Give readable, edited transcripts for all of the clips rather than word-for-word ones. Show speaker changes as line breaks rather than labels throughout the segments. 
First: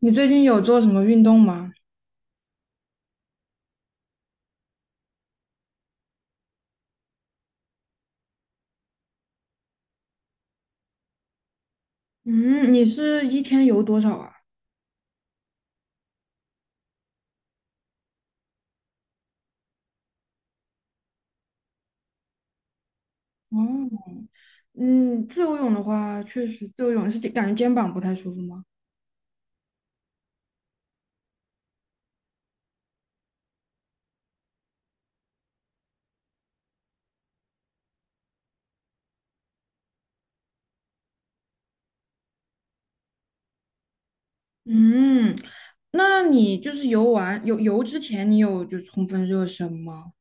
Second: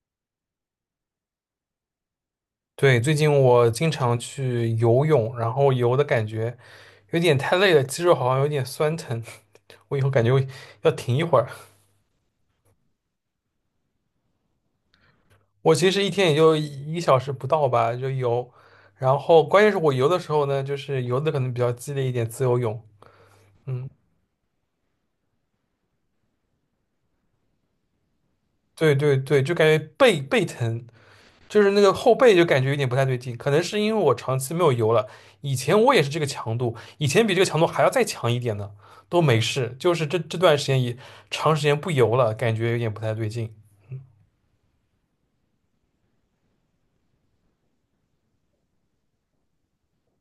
你最近有做什么运动吗？
对，最近我经常去游泳，然后游的感觉有点太累了，肌肉好像有点酸疼，我以后感觉我要停一会儿。
嗯，你是一天游多少啊？
我其实一天也就一个小时不到吧，就游，然后关键是我游的时候呢，就是游的可能比较激烈一点，自由泳，嗯，
哦，嗯，自由泳的话，确实自由泳是感觉肩膀不太舒服吗？
对对对，就感觉背背疼，就是那个后背就感觉有点不太对劲，可能是因为我长期没有游了。以前我也是这个强度，以前比这个强度还要再强一点呢，都没事。就是这段时间也长时间不游了，感觉有点不太对劲。
嗯，那你就是游完游之前，你有就充分热身吗？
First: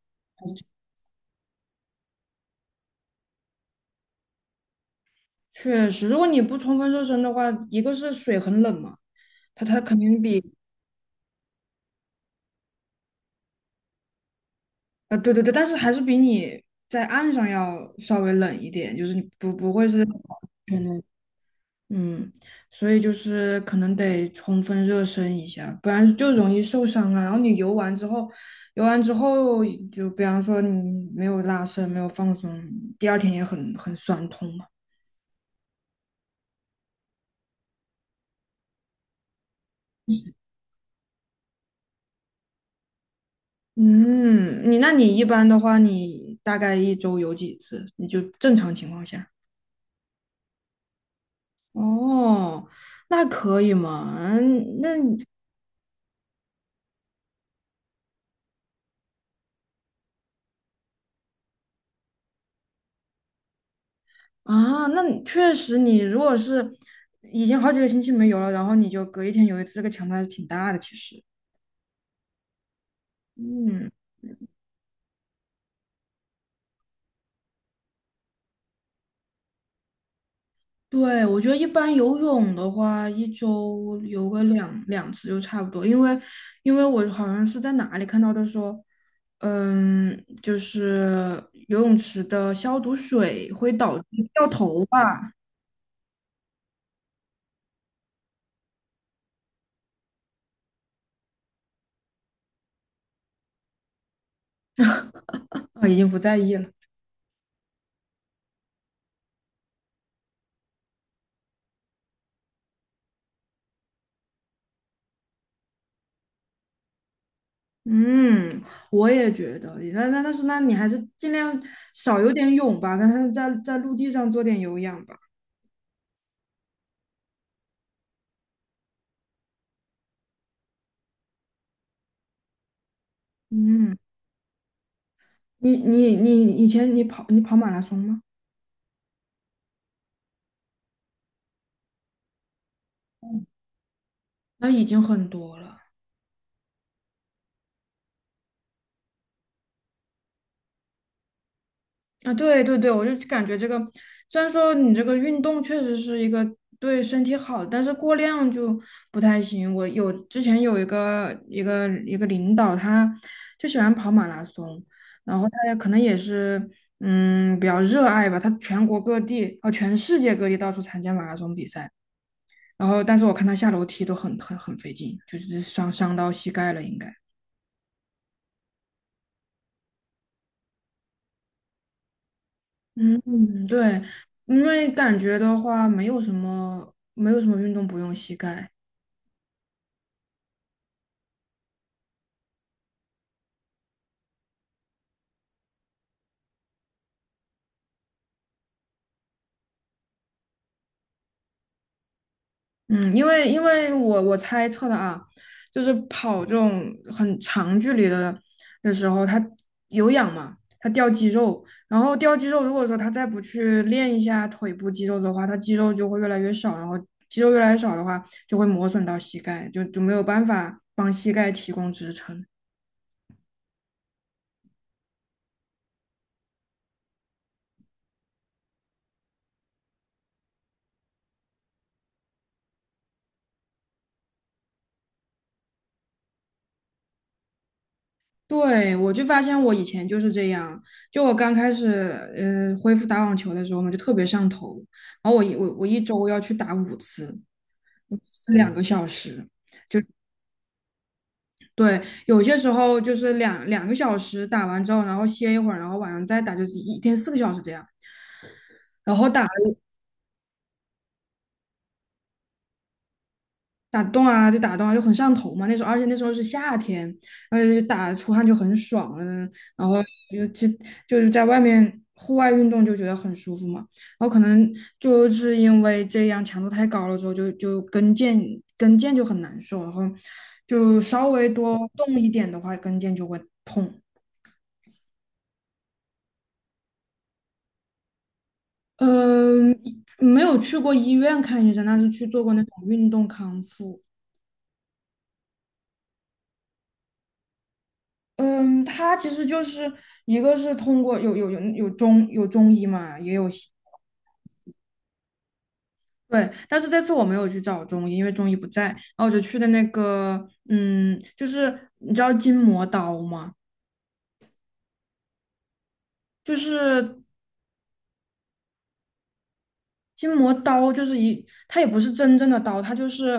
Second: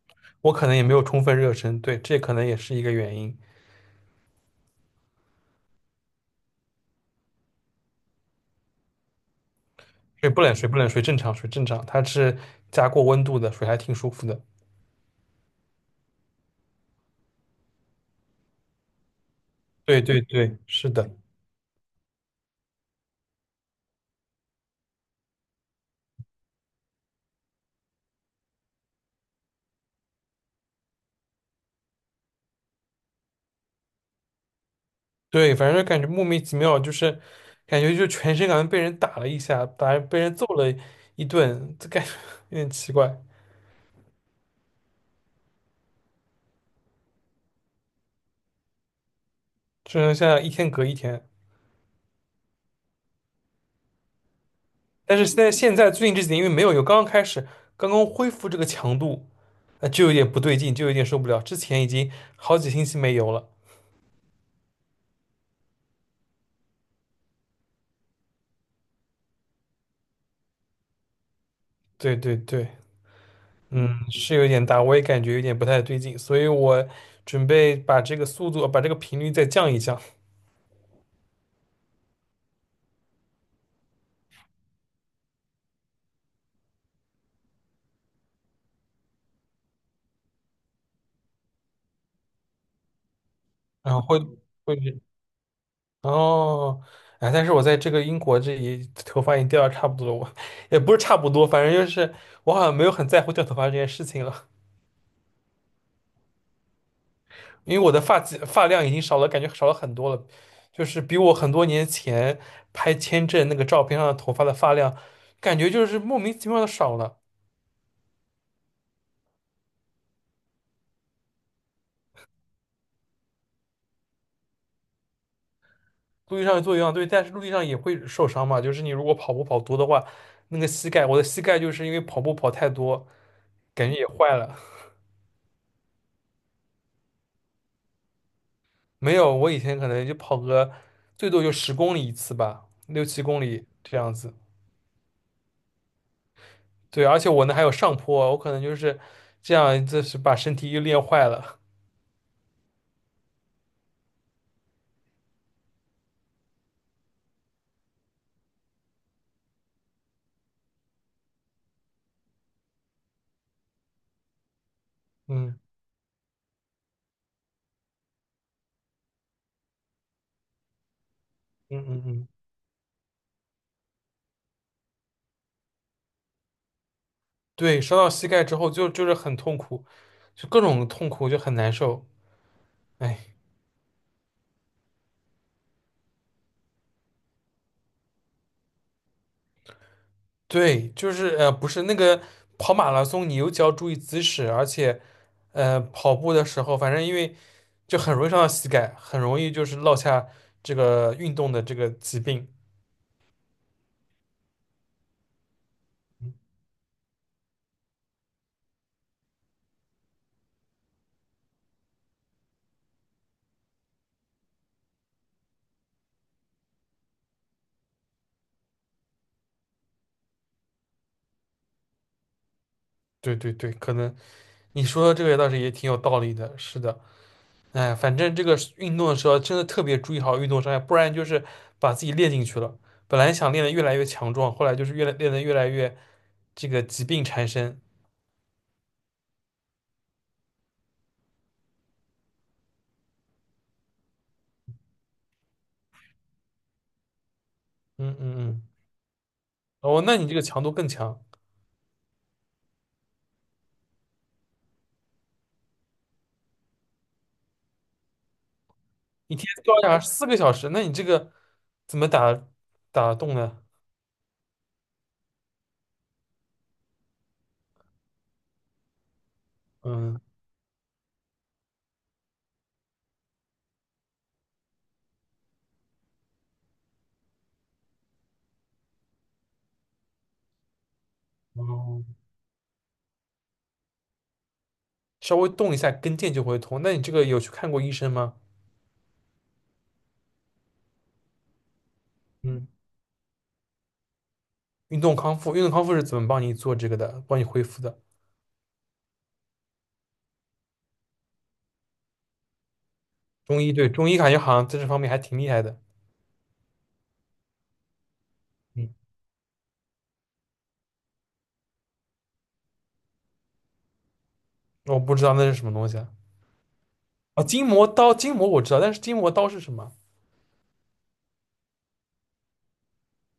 我可能也没有充分热身，对，这可能也是一个原因。
确实，如果你不充分热身的话，一个是水很冷嘛，它肯定
水
比
不冷，水不冷，水正常，水正常，它是加过温度的，水还挺舒服的。
对对对，但是还是比你在岸上要稍微冷一点，就是你不会
对
是。
对对，是的，
嗯，所以就是可能得充分热身一下，不然就容易受伤啊。然后你游完之后，游完之后就比方说你没有拉伸，没有放松，第二天也很酸痛嘛。
对，反正感觉莫名其妙，就是感觉就全身感觉被人打了一下，打被人揍了一顿，这感觉 有点奇怪。
嗯，你那你一般的话，你大概一周游几次？你就正常情况下。
就是现在一天隔一天，
哦，那可以嘛？嗯那
但
你
是现在最近这几天因为没有有刚刚开始，刚刚恢复这个强度，那就有点不对劲，就有点受不了。之前已经好几星期没油了，
啊，那你确实，你如果是已经好几个星期没游了，然后你就隔一天游一次，这个强度还是挺大的，其实。
对对对，
嗯，
嗯，是有点大，我也感觉有点不太对劲，所以我准备把这个速度，把这个频率再降一降，
对，我觉得一般游泳的话，一周游个两次就差不多，因为因为我好像是在哪里看到的说，嗯，就是游泳池的消毒水会
然
导
后
致
会
掉
会
头发，
哦，哎，但是我在这个英国这里头发已经掉的差不多了，我 也不是差不多，反正就是我好像没有很在乎掉头发这件事情了。
啊，已经不在意了。
因为我的发际发量已经少了，感觉少了很多了，就是比我很多年前拍签证那个照片上的头发的发量，感觉就是莫名其妙的少了。
嗯，我也觉得，那但是那你还是尽量少游点泳吧，跟他在陆地上做点有氧吧。
陆地上做有氧对，但是陆地上也会受伤嘛，就是你如果跑步跑多的话，那个膝盖，我的膝盖就是因为跑步跑太多，感觉
嗯，
也坏了。
你以前你跑你跑马拉松吗？
没有，我以前可能就跑个最多就10公里一次吧，六七公里这样子。
那已经很多了。
对，而且我那还有上坡，我可能就是这样，就是把身体又练坏了。
啊，对对对，我就感觉这个，虽然说你这个运动确实是一个对身体好，但是过量就不太行。我有之前有一个领导，他就喜欢跑马拉松，然后
嗯
他也可能也是嗯比较热爱吧，他全国各地哦全世界各地到处参加马拉松比
嗯
赛，
嗯嗯。
然后但是我看他下楼梯都很费劲，就是伤到膝盖了应该。
对，伤到膝盖之后就是很痛苦，就各种痛苦，就很难受。哎，
嗯，对，因为感觉的话，没有什么，没有什么运动不用膝盖。
对，就是不是那个跑马拉松，你尤其要注意姿势，而且跑步的时候，反正因为就很容易伤到膝盖，很容易就是落下这个运动的这个疾病。
嗯，因为因为我猜测的啊，就是跑
嗯
这种很长距离的的时候，它有氧嘛，它掉肌肉，然后掉肌肉，如果说他再不去练一下腿部肌肉的话，他肌肉就会越来越少，然后肌肉越来越少的话，就会磨损到膝盖，就没有办法帮膝盖提供支撑。
对对对，可能你说的这个倒是也挺有道理的，是的。哎，反正这个运动的时候真的特别注意好运动伤害，不然就是把自己练进去了。本来想练得越来越强壮，后来就是越来练得越来越这个疾病缠身。
对，我就发现我以前就是这样，就我刚开始恢复打网球的时候嘛，就特别上头，然后我一周要去打五次，
嗯
五
嗯
次
嗯，
两个小时，就
哦，那你这个强度更强，
对，有些时候就是两个小时打完之后，然后歇一会儿，然后晚上再打，就是一天四个小时这样，然后
一
打
天
了
高达4个小时，那你这个怎么打打得动呢？
打洞啊，就打洞啊，就很上头嘛。那时候，而且那时候是夏天，然后就打出汗就很爽了。然后
嗯，
尤其就是在外面户外运动就觉得很舒服嘛。然后可能就是因为这样强度太高了之后，就跟腱就很难受，然后就稍微多
哦，
动一点的话，跟腱就会痛。
稍微动一下跟腱就会痛。那你这个有去看过医生吗？
嗯，没有去过医院看医生，但是去做过那
嗯，
种运动康复。
运动康复，运动康复是怎么帮你做这个的，帮你恢复的？
嗯，它其实就是一个是通过有中医嘛，也有
中
西
医，对，中医感觉好像在这方面还挺厉害的。
对，但是这次我没有去找中医，因为中医不在，然
嗯
后我就去的那个，嗯，就是你知道筋膜刀吗？
我不知道那是什么东西啊。
就是
啊，筋膜刀，筋膜我知道，但是筋膜刀是什么？
筋膜刀就是一，它也不是真正的刀，它就是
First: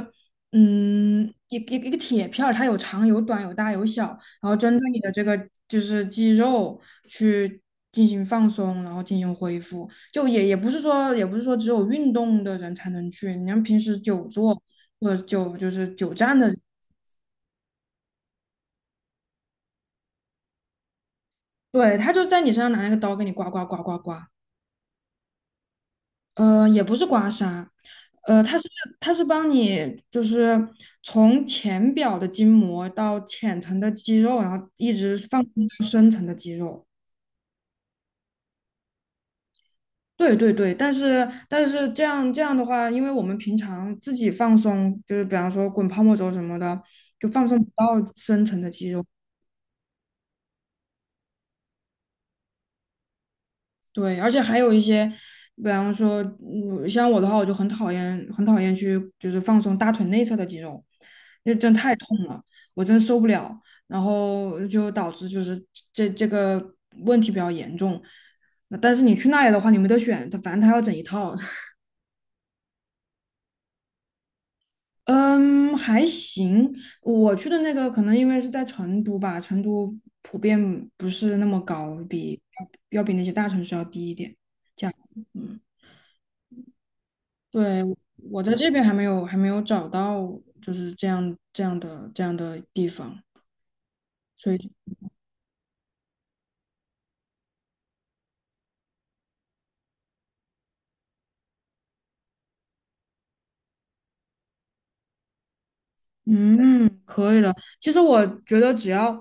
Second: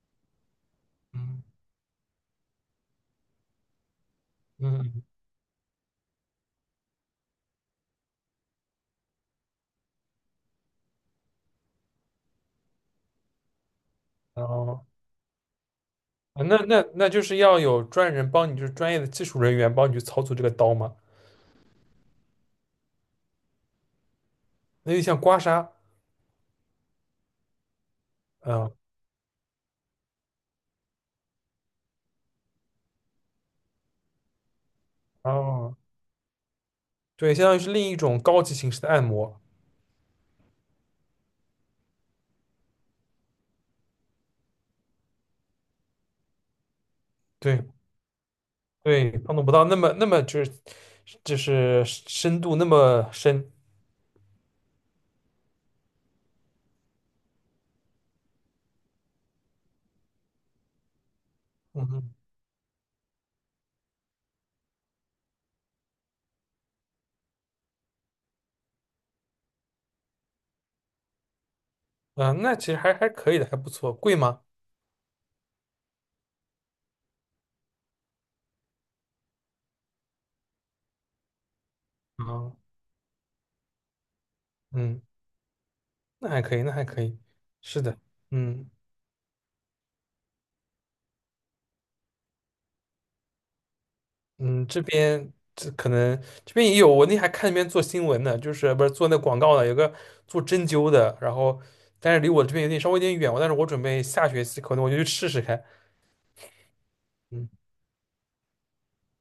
嗯
嗯
一个铁片儿，它有长有短有大有小，然后针对你
嗯，
的这个就是肌肉去进行放松，然后进行恢复。就也不是说也不是说只有运动的人才能去，你像平时久
然
坐
后
或者久就是久站
啊，
的
那
人
那那就是要有专人帮你，就是专业的技术人员帮你去操作这个刀嘛。
对，他就在你身上拿那个刀给你刮。
那就像刮痧，
也不是刮痧，呃，它是
嗯，
它是帮你就是从浅表的筋膜到浅层的肌肉，然后一直放松
哦，
到深层的肌肉。
对，相当于是另一种高级形式的按摩。
对对对，但是这样的话，因为我们平常自己放松，就是比方说滚泡沫轴什么的，就放松
对
不到深层的肌肉。
对，碰触不到那么那么就是就是深度那么深。
对，而且还有一些，比方说，嗯像我的话，我就很讨厌，很讨厌去就是放松大腿内侧的肌肉，因为真
嗯
太
哼，
痛了，我真受不了，然后就导致就是这个问题比较严重。那但是你去那里的话，你没得选，他反正他要整一套。
嗯，那其实还可以的，还不错。贵吗？
嗯，还行。我去的那个可能因为是在成都吧，成都普遍不是那么高，比
啊，
要比那些大城市要低一点。价样，
嗯，
嗯。
那还可以，那还可以。是
对，
的，
我在
嗯。
这边还没有找到，就是这样的地方，所
嗯，
以
这边这可能这边也有，我那还看那边做新闻呢，就是不是做那广告的，有个做针灸的，然后但是离我这边有点稍微有点远，但是我准备下学期可能我就去试试看。
嗯，可以
嗯
的。其实我觉得只要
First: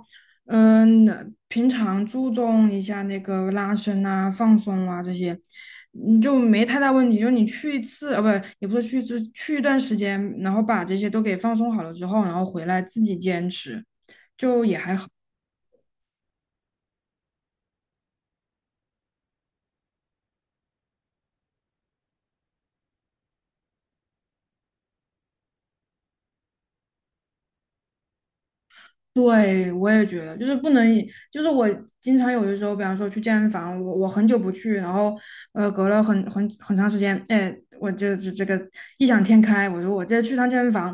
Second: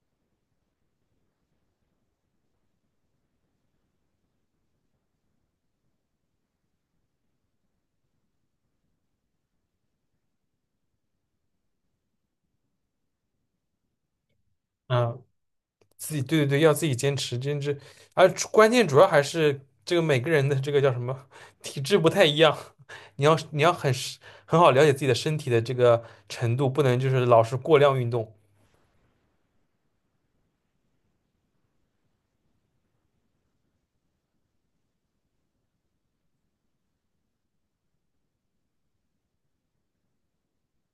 嗯平常注重一下那个拉伸啊、放松啊这些，你就没太大问题。就是你去一次啊，不也不是去一次，去一段时间，然后把这些都给放松好了之后，然后回来自己坚持。就。
啊，自己对对对，要自己坚持坚持，而主关键主要还是这个每个人的这个叫什么体质不太一样，你要很是很好了解自己的身体的这个程度，不能就是老是过量运动，
对，我也觉得，就是不能以就是我经常有的时候，比方说去健身房，我很久不去，然后隔了很长时间，哎，我这个异想天开，我说我这去趟健身房，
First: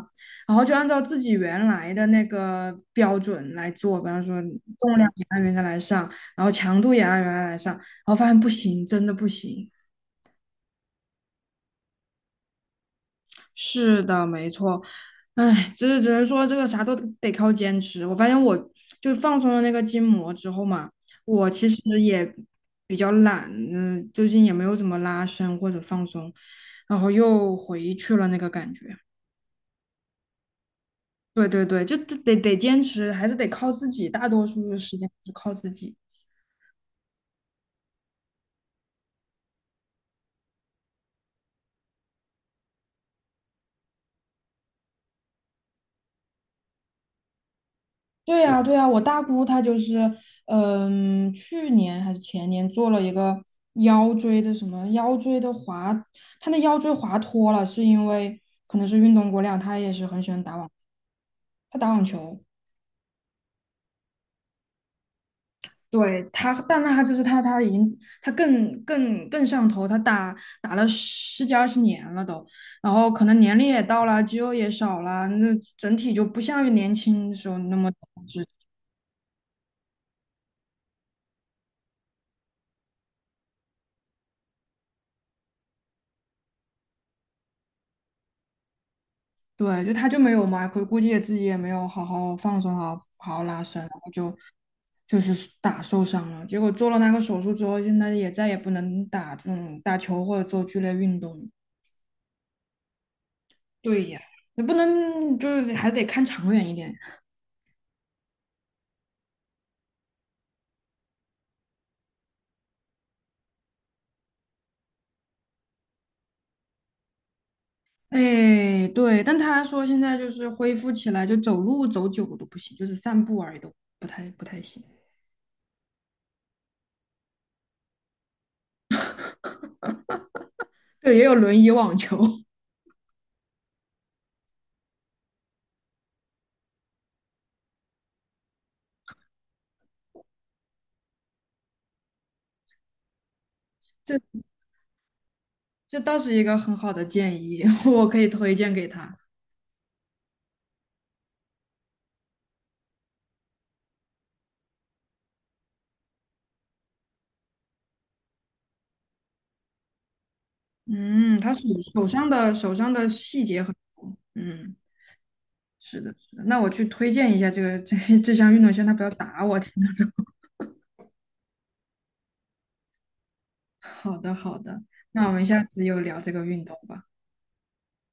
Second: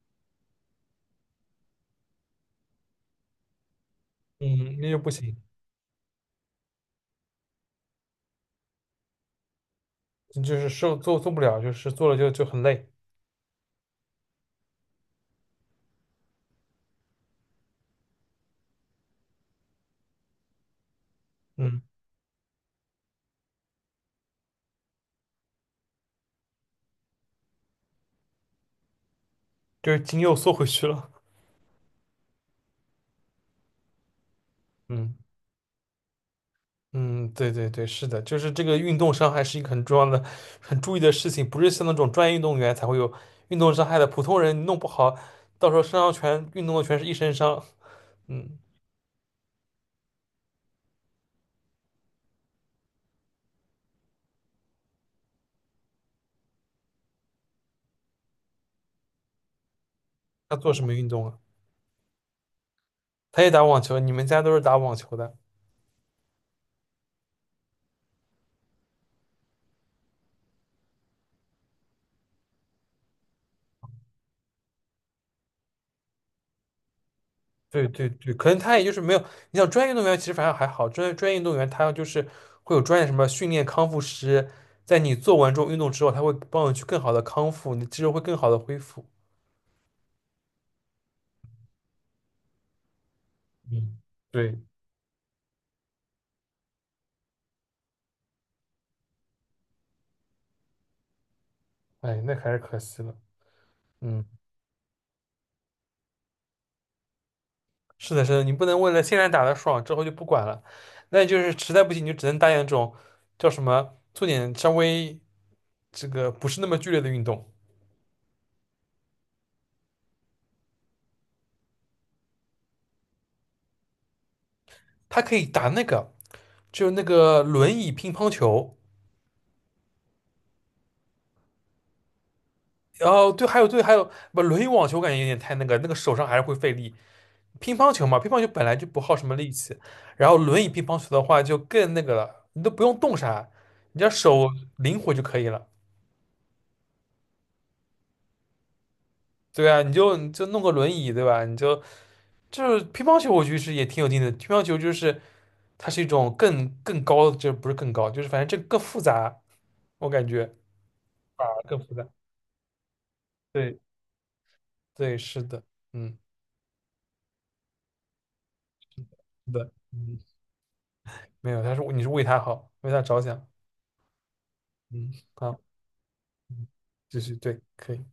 然后就按照自己原来的那个标准来做，比方说
嗯，那
重
就
量
不
也
行，
按原来来上，然后强度也按原来来上，然后发现不行，真的不行。
就是受做不了，就是做了就就很累。
是的，没错，唉，只能说这个啥都得靠坚持。我发现我就放松了那个筋膜之后嘛，我其实
嗯。
也比较懒，嗯，最近也没有怎么拉伸或者放松，然后又回去了那个感觉。
就是筋又缩回去了。
对对对，就得坚持，还是得靠自己，大多数的时间
嗯
是靠自己。
嗯，对对对，是的，就是这个运动伤害是一个很重要的、很注意的事情，不是像那种专业运动员才会有运动伤害的，普通人你弄不好，到时候身上全运动的全是一身伤。
对
嗯，
呀，对呀，我大姑她就是，嗯，去年还是前年做了一个腰椎的什么腰椎的滑，她那腰椎滑脱了，是因为可能是运动过量，她也是很喜欢打
他
网，
做什么运动啊？
她打网球，
他也打网球，你们家都是打网球的。
对她，但她就是她，她已经她更上头，她打打了十几二十年了都，然后可能年龄也到了，肌肉也少了，那整体就不像年轻的时候那
对
么。
对对，可能他也就是没有，你像专业运动员其实反而还好，专业运动员他就是会有专业什么训练康复师，在你做完这种运动之后，他会帮你去更好的康复，你的肌肉会更好的恢复。
对，就他就没有嘛，可估计也自己也没有好好放松啊，好好拉伸，然
嗯，
后就
对。
就是打受伤了。结果做了那个手术之后，现在也再也不能打这种打球或者做剧烈运动了。
哎，那还是可惜了。
对呀，
嗯，
你不能就是还得看长远一点。
是的，是的，你不能为了现在打的爽，之后就不管了。那就是实在不行，你就只能搭点这种叫什么，做点稍微这个不是那么剧烈的运动。
哎，对，但他说现在就是恢复起来，就走路走久了都不行，就是散步而已都不太行。
他可以打那个，就那个轮椅乒乓球。
对，也有轮椅网球，
哦，对，还有对，还有不轮椅网球，我感觉有点太那个，那个手上还是会费力。乒乓球嘛，乒乓球本来就不耗什么力气，然后轮椅乒乓球的话就更那个了，你都不用动啥，你只要
这
手灵活就可以了。
这倒是一个很好的建议，我可以推荐给他。
对啊，你就你就弄个轮椅，对吧？你就就是乒乓球，我觉得是也挺有劲的。乒乓球就是它是一种更高的，这不是更高，就是反正这更复杂，我感觉
嗯，
啊
他手
更复杂。
手上的细节很
对
多。嗯，
对，是的，
是的，
嗯，
是的。那我去推荐一下这个这项运动，先他不要打
是
我。听
的，
到这，
嗯，没有，他是你是为他好，为他着想，
好的，好的。
嗯，
那我们
好，
下次又聊这个运
嗯，
动吧。
就是对，可以。